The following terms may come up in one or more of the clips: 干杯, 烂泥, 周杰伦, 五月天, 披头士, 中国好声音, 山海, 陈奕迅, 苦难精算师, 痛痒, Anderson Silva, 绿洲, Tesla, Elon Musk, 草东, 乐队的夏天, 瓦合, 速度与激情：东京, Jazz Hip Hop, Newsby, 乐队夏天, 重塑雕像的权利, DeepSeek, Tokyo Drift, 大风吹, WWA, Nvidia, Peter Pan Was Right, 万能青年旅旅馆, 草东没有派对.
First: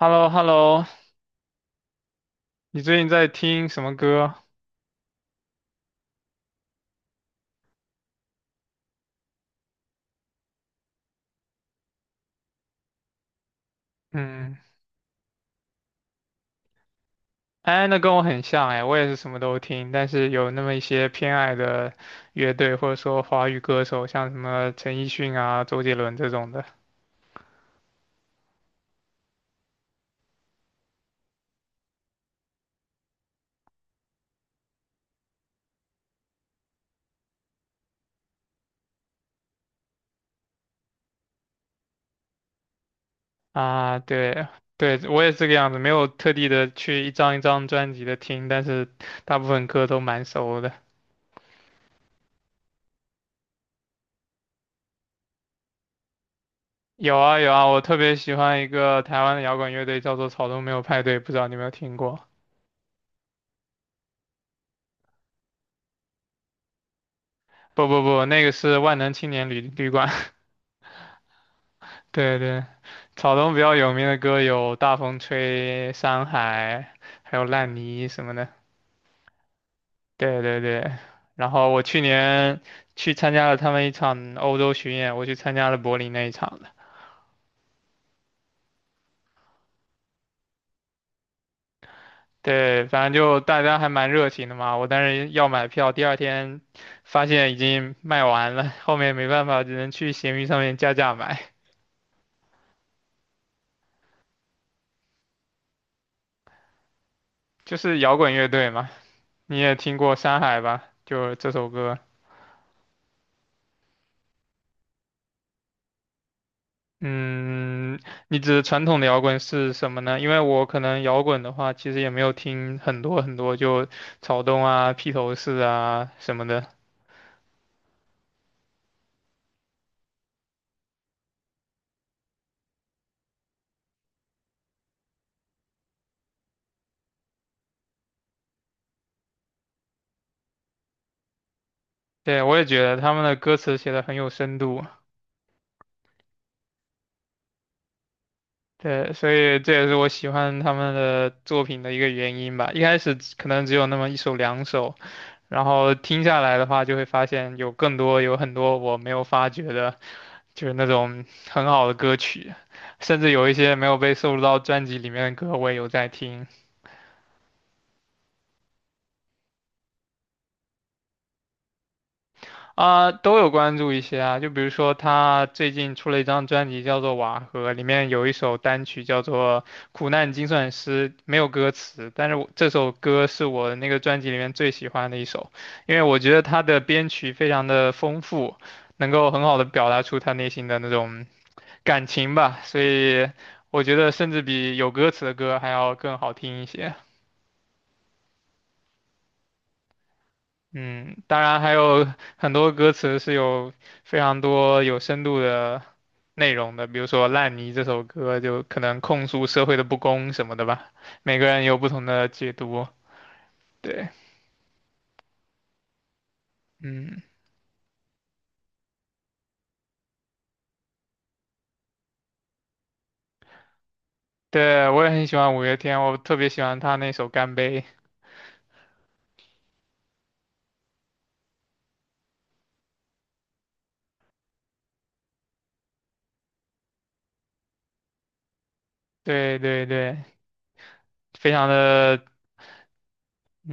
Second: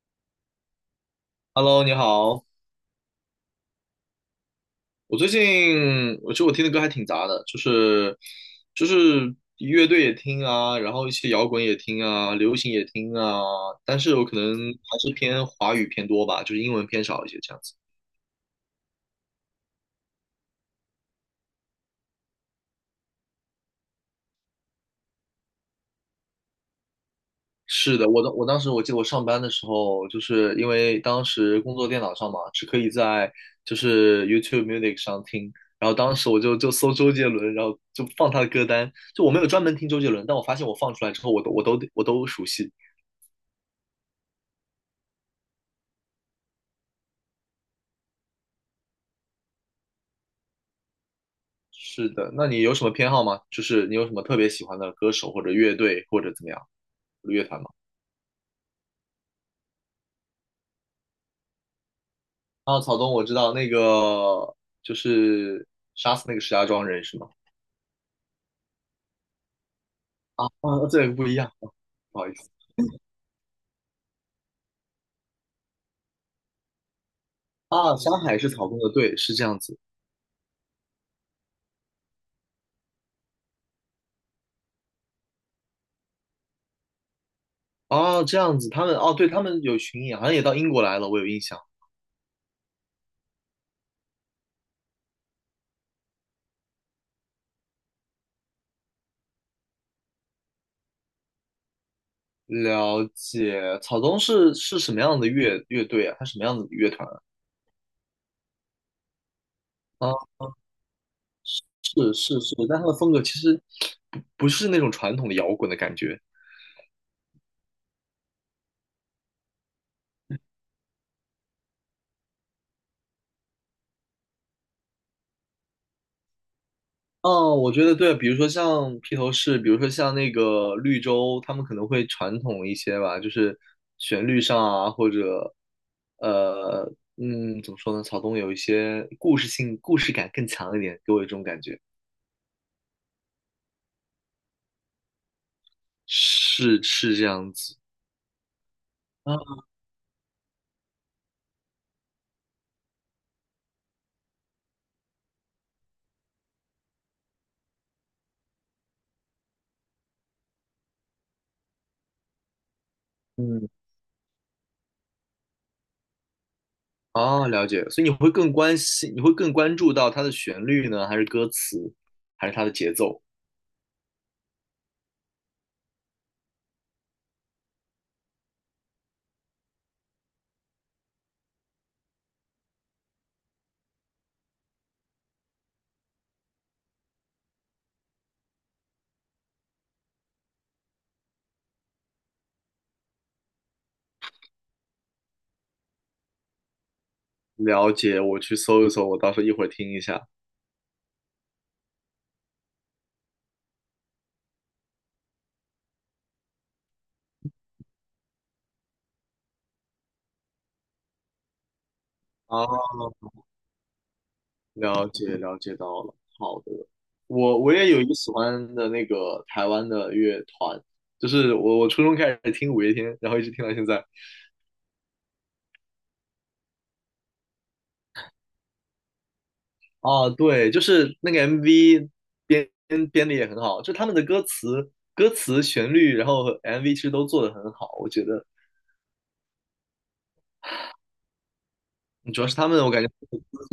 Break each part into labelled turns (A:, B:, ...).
A: h e l l o h e l l o
B: Hello，你好。
A: 你最近在听什么歌？
B: 我最近，我觉得我听的歌还挺杂的，就是乐队也听啊，然后一些摇滚也听啊，流行也听啊，但是我可能
A: 嗯，
B: 还是偏华语偏多吧，就是英文偏少一些这样子。
A: 哎，那跟我很像哎，我也是什么都听，但是有那么一些偏爱的乐队或者说华语歌手，像什么陈奕迅啊、周杰伦这种的
B: 是的，我当时我记得我上班的时候，就是因为当时工作电脑上嘛，是可以在就是 YouTube Music 上听，然后当时我就搜周杰伦，然后就放他的歌单，就我没有专门听周杰伦，但我发现我放出来之后，我都熟悉。
A: 啊，对。对，我也是这个样子，没有特地的去一张一张专辑的听，但是大部分歌都蛮熟的。
B: 是的，那你有什么偏好吗？就是你有什么特别喜欢的歌手或者乐队或者怎么样，
A: 有啊
B: 乐
A: 有
B: 团
A: 啊，
B: 吗？
A: 我特别喜欢一个台湾的摇滚乐队，叫做草东没有派对，不知道你有没有听过？
B: 啊，草东，我知道那个就是杀死那个石家庄人是吗？
A: 不不不，那个是万能青年旅馆。
B: 啊啊，这个不一样，哦，不好意
A: 对
B: 思。
A: 对，草东比较有名的歌有《大风吹》《山海》，还有《烂
B: 啊，
A: 泥》
B: 山
A: 什么
B: 海
A: 的。
B: 是草东的，队是这样子。
A: 对对对，然后我去年去参加了他们一场欧洲巡演，我去参加了柏林那一场的。
B: 哦，这样子，他们哦，对，他们有巡演，好像也到英国来了，我有印象。
A: 对，反正就大家还蛮热情的嘛。我当时要买票，第二天发现已经卖完了，后面没办法，只能去闲鱼上面加价买。
B: 了解，草东是什么样的乐队啊？他什么样子的乐团
A: 就是摇滚乐队嘛，你也听
B: 啊，啊，
A: 过《山海》吧？就这首歌。
B: 是是是，但他的风格其实不是那种传统的摇滚的感觉。
A: 嗯，你指传统的摇滚是什么呢？因为我可能摇滚的话，其实也没有听很多很多，就草东啊、披头士啊什么的。
B: 哦，我觉得对，比如说像披头士，比如说像那个绿洲，他们可能会传统一些吧，就是旋律上啊，或者呃，嗯，怎么说呢？草东有一些故事性、故事感更强一点，给我一种感觉，
A: 对，我也觉得他们的歌词写的很有深度。
B: 是是这样子。
A: 对，所
B: 啊，
A: 以这也是我喜欢他们的作品的一个原因吧。一开始可能只有那么一首两首，然后听下来的话，就会发现有更多有很多我没有发掘的，就是那种很好的歌曲，甚至有一
B: 嗯，
A: 些没有被收录到专辑里面的歌，我也有在听
B: 哦，了解，所以你会更关心，你会更关注到它的旋律呢，还是歌词，还是它的节
A: 啊，
B: 奏？
A: 都有关注一些啊。就比如说他最近出了一张专辑叫做《瓦合》，里面有一首单曲叫做《苦难精算师》，没有歌词，但是我这首歌是我那个专辑里面最喜欢的一首，因为我觉得他的编曲非常的丰富。能够很好的表达出他内心的那种感情吧，所以我觉得甚至比有歌词的歌还要更好听一些。
B: 了解，我去搜一搜，我到时候一会儿听一下。
A: 嗯，当然还有很多歌词是有非常多有深度的内容的，比如说《烂泥》这首歌就可能控诉社会的不公什么的吧，每个人有不同的解
B: 啊。
A: 读。对，
B: 了解，了解到了，好的。
A: 嗯，
B: 我也有一个喜欢的那个台湾的乐团，就是我初中开始听五月天，然后一直听到现在。
A: 对，我也很喜欢五月天，我特别喜欢他那首《干杯》。
B: 啊，对，就是那个 MV 编编的也很好，就他们的歌词、旋律，然后 MV 其实都做的很好，我觉得
A: 对对对，非常的，
B: 主要是他们，我感觉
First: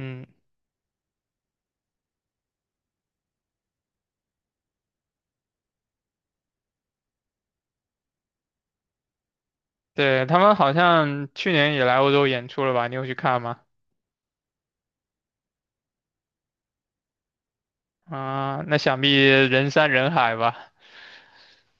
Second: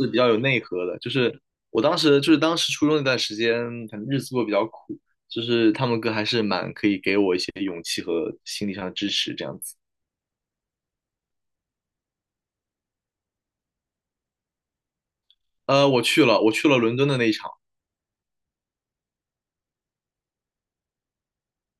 B: 是比较有内核的。就是我当时就是当时初中那段时间，可能日子过得比较苦，就是他们歌还是蛮可以给我一些勇气和心理上的支持这样子。
A: 对，他们好像去年也来欧洲演出了吧？你有去看吗？
B: 我去了，我去了伦敦的那一场。
A: 啊，那想必人山人海吧？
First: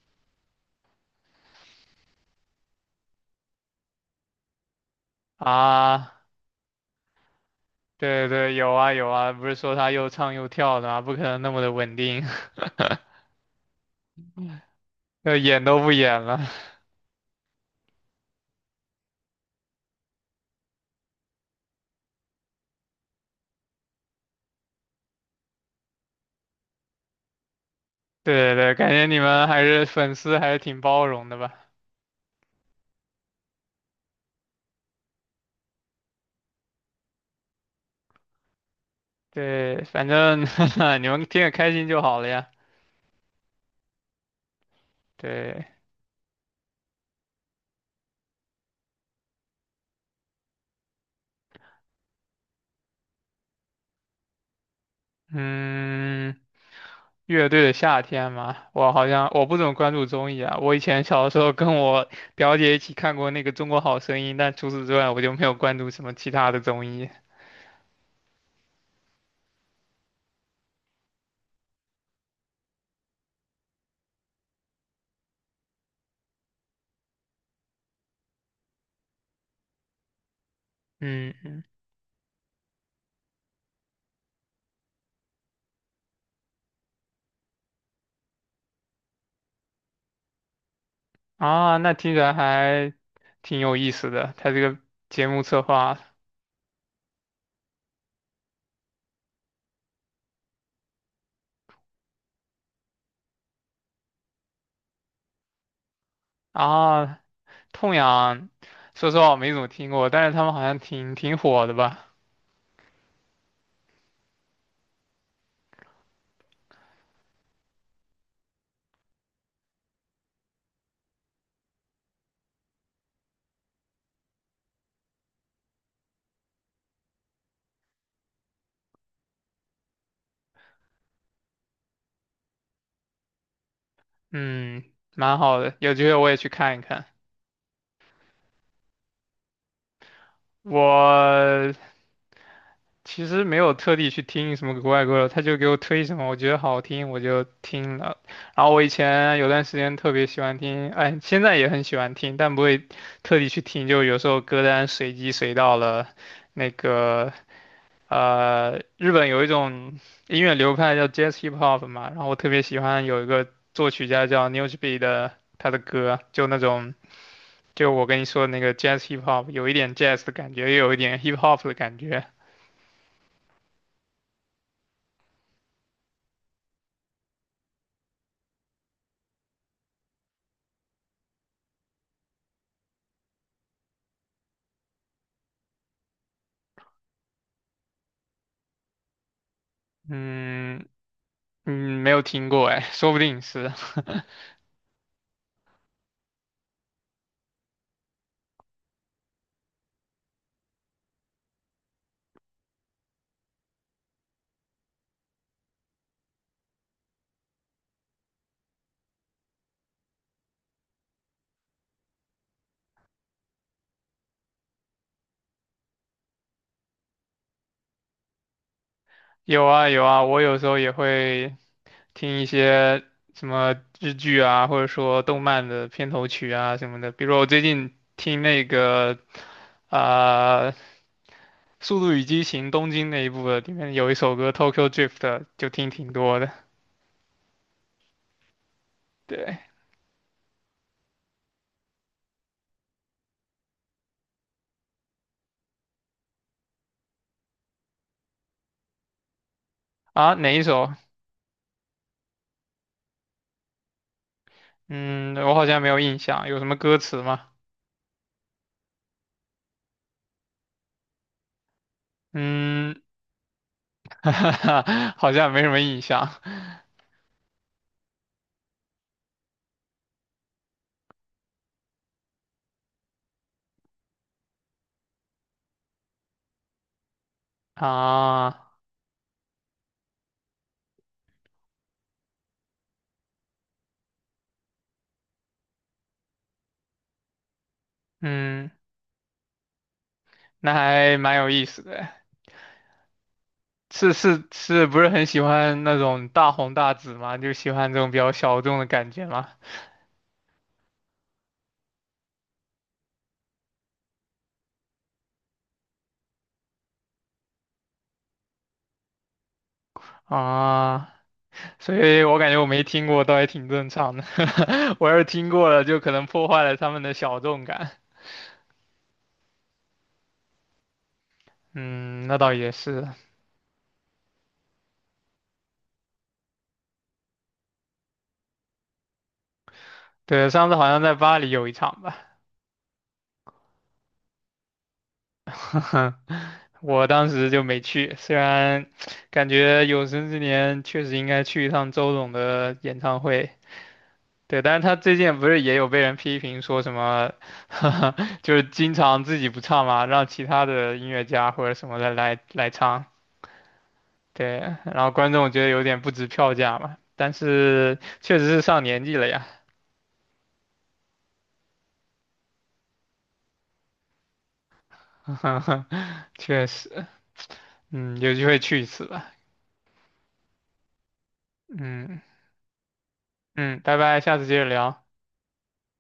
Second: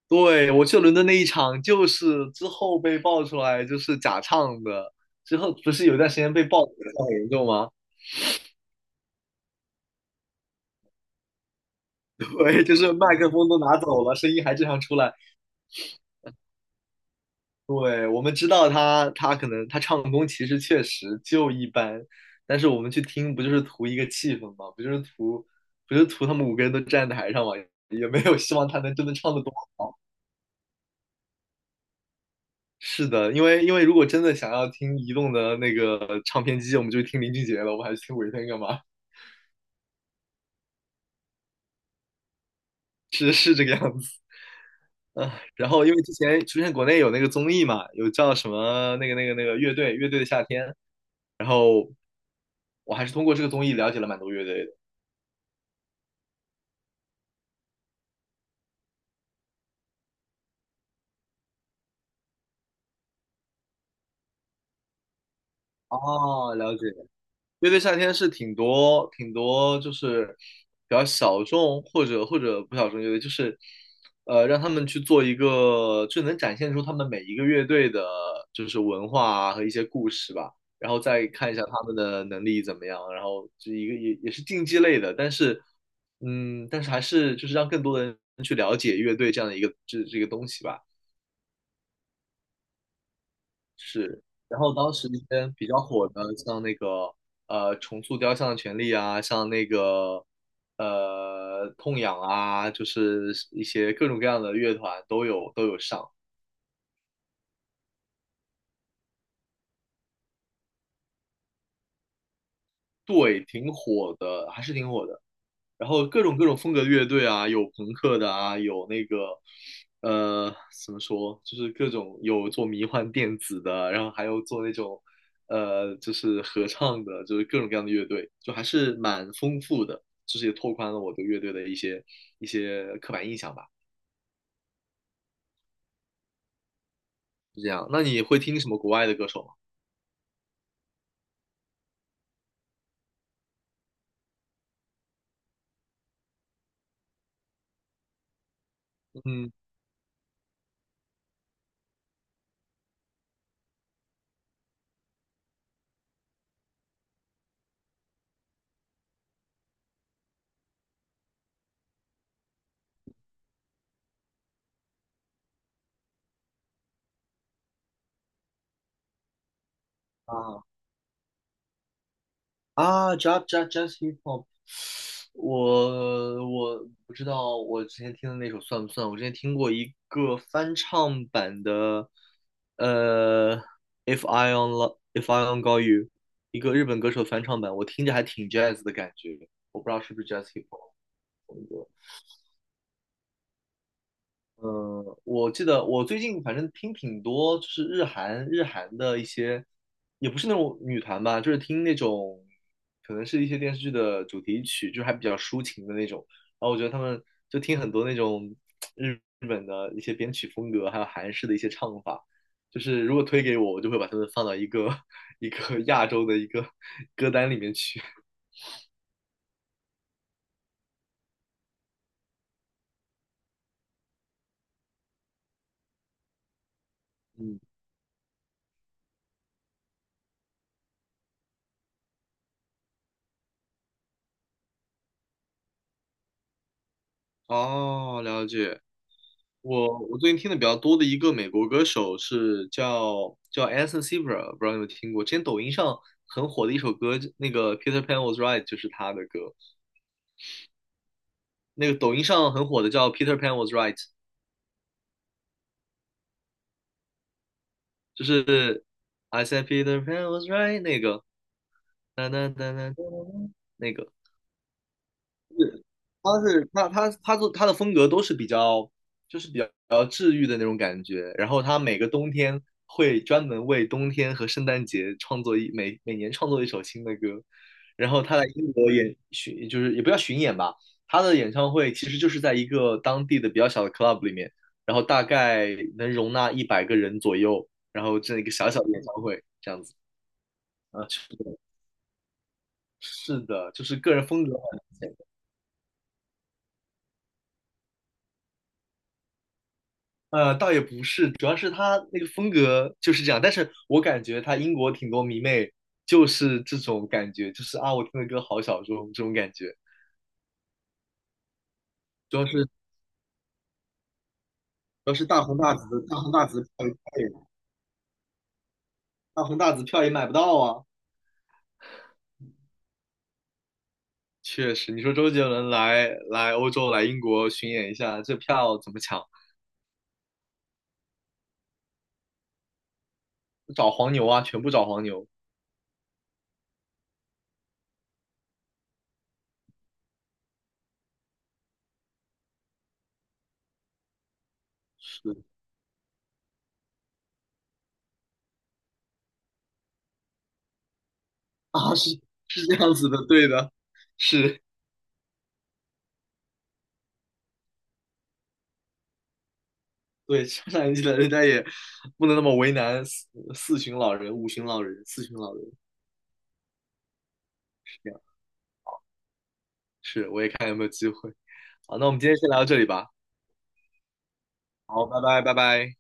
B: 对，我去了伦敦那一场，就是之后被爆出来就是假唱的。之后不是有一段
A: 啊，
B: 时间被爆的很严重吗？
A: 对对，有啊有啊，不是说他又唱又跳的吗？不可能那么的稳 定，
B: 对，就是麦克风都拿走了，声音还正常出来。
A: 就演都不演了。
B: 对，我们知道他，他可能他唱功其实确实就一般，但是我们去听不就是图一个气氛吗？不就是图，不就是图他们五个人都站台上吗？也没 有
A: 对
B: 希望
A: 对，
B: 他
A: 感
B: 能
A: 觉
B: 真的
A: 你
B: 唱得
A: 们
B: 多
A: 还是
B: 好。
A: 粉丝还是挺包容的吧？
B: 是的，因为因为如果真的想要听移动的那个唱片机，我们就听林俊杰了，我还去听五月天干嘛？
A: 对，反正 你们听着开心就好了呀。
B: 是是这个样子。啊，
A: 对，
B: 然后因为之前出现国内有那个综艺嘛，有叫什么那个乐队乐队的夏天，然后我还是通过这个综艺了解了蛮多乐队的。
A: 嗯，乐队的夏天嘛，我好像我不怎么关注综艺啊。我以前小的时候跟我表姐一起看过那个《中国好声音》，但除此之外我就没有关注什么其他
B: 哦，
A: 的
B: 了
A: 综
B: 解。
A: 艺。
B: 乐队夏天是挺多挺多，就是比较小众或者不小众乐队，就是让他们去做一个，就能展现出他们每一个乐队的，就是文化啊和一些故事吧，然后再看一
A: 嗯。
B: 下他们的能力怎么样，然后就一个也是竞技类的，但是嗯，但是还是就是让更多的人去了解乐队这样的一个这个东西吧。
A: 啊，那听起来还挺有意思
B: 是，
A: 的。他这
B: 然后
A: 个
B: 当时一
A: 节目
B: 些
A: 策
B: 比较
A: 划
B: 火的，像那个重塑雕像的权利啊，像那个痛痒啊，就是一些各种各样的乐团都有上，
A: 啊，痛痒，说实话我没怎么听过，但是他们好像挺火的吧？
B: 对，挺火的，还是挺火的。然后各种风格的乐队啊，有朋克的啊，有那个呃怎么说，就是各种有做迷幻电子的，然后还有做那种就是合唱的，就是各种各样的乐队，就还是蛮丰富的，就是也拓宽了我对乐队的一些刻板印象吧，
A: 嗯，蛮好的，有机会我也去看一看。
B: 是这样。那你会听什么国外的歌手吗？
A: 我其实没有特地去听什么国外歌手，他就给我推什么，我觉得好听我就听了。然后我以前有
B: 嗯，
A: 段时间特别喜欢听，哎，现在也很喜欢听，但不会特地去听，就有时候歌单随机随到了那个。日本有一种音乐流派叫 Jazz Hip Hop 嘛，然后我特别喜欢有一个作曲家叫 Newsby 的他的歌，就那种就我跟你说的那个 Jazz Hip Hop,有一点 Jazz 的感
B: 啊。
A: 觉，又有一点 Hip Hop 的感觉。
B: 啊，jazz jazz hip hop,我不知道我之前听的那首算不算？我之前听过一个翻唱版的，呃，If I on Got You,一个日本歌手翻唱版，我听着还挺 jazz 的感觉，我不知道是不是 jazz hip
A: 嗯
B: hop。
A: 嗯，没有听过哎，说不定是。
B: 嗯，我记得我最近反正听挺多，就是日韩的一些，也不是那种女团吧，就是听那种，可能是一些电视剧的主题曲，就是还比较抒情的那种。然后我觉得他们就听很多那种日日本的一些编曲风格，还有韩式的一些唱法。就是如果推给我，我就会把他们放到一个 一个亚洲的一个歌单里面去。
A: 有啊有啊，我有时候也会听一些什么日剧啊，或者说动漫的片头曲啊什么的。比如我
B: 嗯，
A: 最近听那个啊、呃《速度与激情：东京》那一部的，里面有一首歌《Tokyo Drift》,就听挺多的。
B: 哦，了解。
A: 对
B: 我我最近听的比较多的一个美国歌手是叫 Anderson Silva,不知道你有没有听过？之前抖音上很火的一首歌，那个 Peter Pan Was Right 就是他的歌。
A: 啊，哪一首？
B: 那个抖音上很火的叫 Peter Pan Was Right,
A: 嗯，我好像没有印象，有什么歌词吗？
B: 就是 I said Peter Pan was right 那个，哒哒哒哒
A: 嗯，
B: 哒哒，那个。
A: 好像没什么印象
B: 他他的风格都是比较就是比较治愈的那种感觉，然后他每个冬天会专门为冬天和圣诞节创作每年创作一首新的歌，然后他在
A: 啊。
B: 英国就是也不叫巡演吧，他的演唱会其实就是在一个当地的比较小的 club 里面，然后大概能容纳100个人左右，然后这样一个小
A: 嗯，
B: 小的演唱会这样子。
A: 那
B: 啊，
A: 还
B: 是
A: 蛮
B: 的，
A: 有意思的。
B: 是的，就是
A: 是
B: 个人
A: 是
B: 风格
A: 是，不是
B: 很。
A: 很喜欢那种大红大紫嘛？就喜欢这种比较小众的感觉嘛？
B: 呃，倒也不是，主要是他那个风格就是这样。但是我感觉他英国挺多迷妹，就是这种感觉，就是啊，我听的歌好小众这种感觉。
A: 啊，所以
B: 主
A: 我
B: 要
A: 感觉
B: 是
A: 我
B: 主
A: 没听过，倒也挺正常的。我
B: 要
A: 要是
B: 是大
A: 听
B: 红
A: 过
B: 大
A: 了，就
B: 紫，
A: 可能破坏了他们的小众感。
B: 大红大紫票也买不到啊。
A: 嗯，那倒也是。
B: 确实，你说周杰伦来欧洲来英国巡演一下，这票怎么抢？
A: 对，上次好像在巴黎有一场吧，
B: 找黄牛啊，全部找黄牛。
A: 我当时就没去。虽然感觉有生之年确实应该去一趟周董的演唱会，对，但是他最近
B: 是
A: 不是也有被人批评说什么，就是经常自己不唱嘛，让其他的音乐家或者什
B: 啊，
A: 么的
B: 是
A: 来
B: 是
A: 来
B: 这样
A: 唱，
B: 子的，对的，
A: 对，
B: 是。
A: 然后观众觉得有点不值票价嘛。但是确实是上年纪了呀，
B: 对，上年纪的人家也不能那么为难四，四旬老人、五旬老人、四旬老人，
A: 确实，
B: 是这
A: 嗯，
B: 样。
A: 有机会去一次吧，
B: 是，我也看有没有机会。好，那我
A: 嗯。
B: 们今天先聊到这里吧。
A: 嗯，拜拜，下次接着聊。
B: 好，拜拜，拜拜。